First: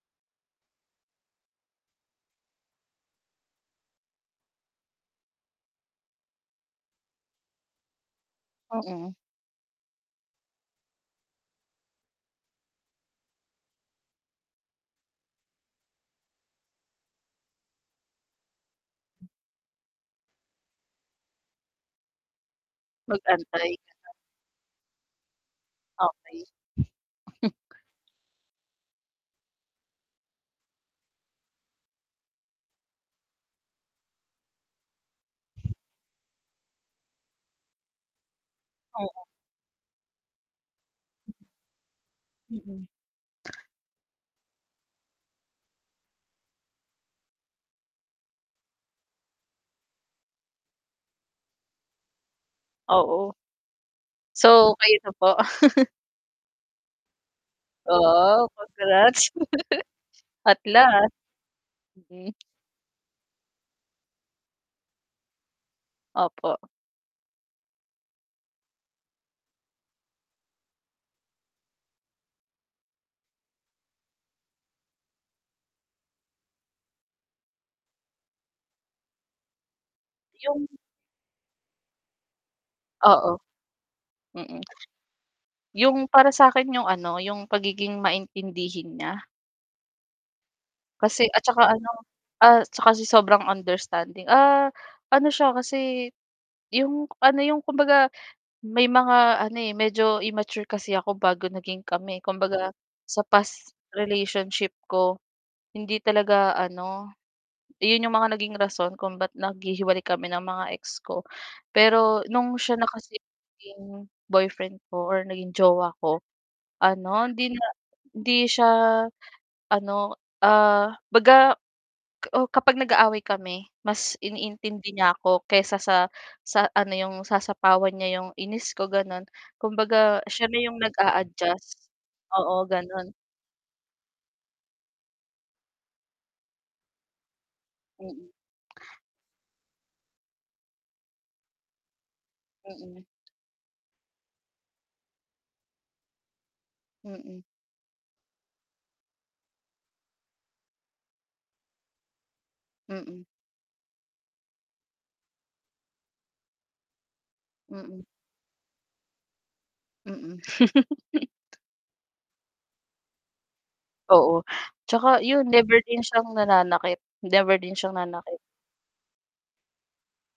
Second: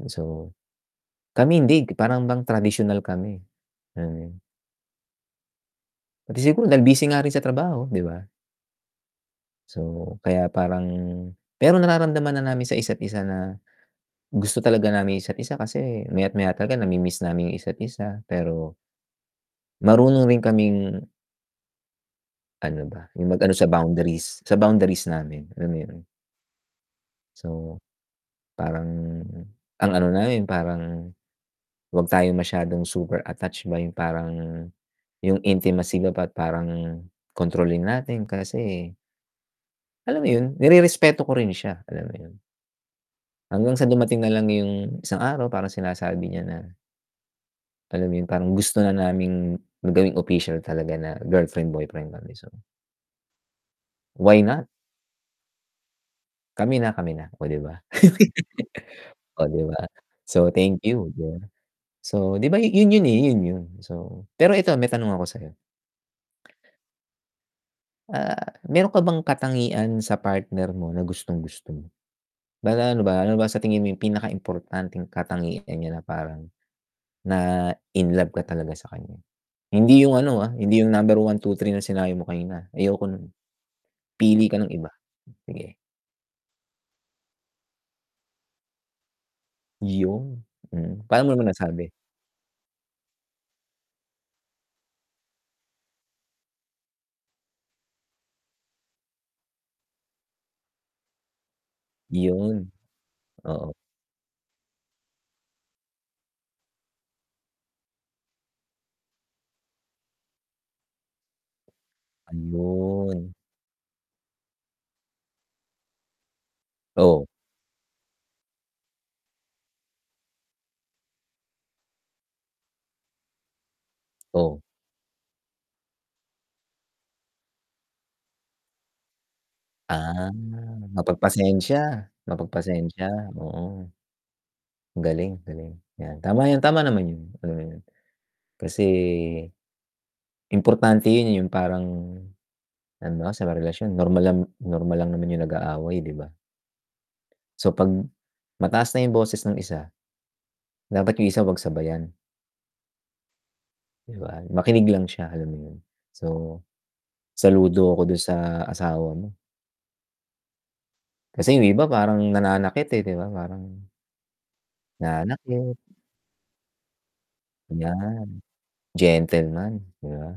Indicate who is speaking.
Speaker 1: And so, kami hindi parang bang tradisyonal kami. Hmm. Pati siguro dahil busy nga rin sa trabaho, 'di ba?
Speaker 2: Mm.
Speaker 1: So, kaya parang pero nararamdaman na namin sa isa't isa na, gusto talaga namin isa't isa kasi maya't maya talaga nami-miss namin yung isa't isa, pero, marunong rin kaming ano ba, yung ma ano sa
Speaker 2: Mag-antay, ganun.
Speaker 1: boundaries, sa boundaries namin alam yun?
Speaker 2: Okey.
Speaker 1: So, parang ang ano na rin, parang, 'wag tayo masyadong super attached ba yung parang, yung intimacy ba't parang kontrolin natin kasi
Speaker 2: Oo.
Speaker 1: alam mo yun? Nirerespeto ko rin siya, alam mo yun?
Speaker 2: Mm.
Speaker 1: Hanggang sa dumating na lang yung isang araw parang sinasabi niya na alam mo yun parang gusto na naming gawing official talaga na girlfriend, boyfriend kami so
Speaker 2: Oo.
Speaker 1: why not?
Speaker 2: So, kayo na po?
Speaker 1: Kami na kami na, oh, di ba?
Speaker 2: Wow, congrats.
Speaker 1: Oh, di ba? So
Speaker 2: At
Speaker 1: thank you
Speaker 2: last.
Speaker 1: dun,
Speaker 2: Hmm.
Speaker 1: so diba yun yon eh, yun yon so pero eto may tanong ako sa'yo.
Speaker 2: Opo.
Speaker 1: Ah, meron ka bang katangian sa partner mo na gustong-gusto mo? Ano ba ano ba sa tingin mo yung pinaka-importanteng katangian niya na parang, na-inlove ka talaga sa kanya? Hindi yung ano ah,
Speaker 2: Yung
Speaker 1: hindi yung number 1, 2, 3 na sinabi mo kanina, ayoko nun.
Speaker 2: Oo.
Speaker 1: Pili ka
Speaker 2: Mm.
Speaker 1: ng iba, sige.
Speaker 2: Yung para sa'kin yung ano, yung pagiging maintindihin niya.
Speaker 1: Yun, hmm,
Speaker 2: Kasi
Speaker 1: paano mo
Speaker 2: at 'tsaka ano,
Speaker 1: nasabi?
Speaker 2: ah, siya kasi sobrang understanding ah, ano siya kasi, yung ano, yung kumbaga, may mga ano eh, medyo immature kasi ako bago naging kami,
Speaker 1: Yun.
Speaker 2: kumbaga, sa past
Speaker 1: Oo.
Speaker 2: relationship ko, hindi talaga ano, yun yung mga naging rason kung ba't naghihiwalay kami ng mga ex ko. Pero nung siya na kasi
Speaker 1: Ayun.
Speaker 2: naging boyfriend ko or naging jowa ko, ano
Speaker 1: Oh.
Speaker 2: hindi na hindi siya ano, ah, 'baga, uh, kapag nag-aaway kami mas
Speaker 1: Oh.
Speaker 2: iniintindi niya ako kaysa sa sa ano 'yong sasapawan niya yung inis ko, ganon, kumbaga
Speaker 1: Ah,
Speaker 2: siya na 'yong nag-aadjust
Speaker 1: mapagpasensya,
Speaker 2: oo
Speaker 1: mapagpasensya,
Speaker 2: ganon.
Speaker 1: oo. Ang galing, galing yan tama yan, tama naman yun, mm,
Speaker 2: Mm.
Speaker 1: kasi, importante yun, yung parang,
Speaker 2: Mm.
Speaker 1: halimbawa sa mga relasyon normal lang normal lang naman yung nag-aaway di ba?
Speaker 2: Mm.
Speaker 1: So 'pag mataas na yung boses ng isa, dapat yung isa 'wag sabayan.
Speaker 2: Mm.
Speaker 1: Di ba? Makinig lang siya alam mo yun, so, saludo ako
Speaker 2: Mm.
Speaker 1: dun sa asawa mo.
Speaker 2: Mm.
Speaker 1: Kasi yung iba parang nananakit eh, di ba parang
Speaker 2: Oo, 'tsaka yun
Speaker 1: nanakit.
Speaker 2: never din siyang nananakit, never din siyang
Speaker 1: Ayan.
Speaker 2: nanakit.
Speaker 1: Gentleman, di ba?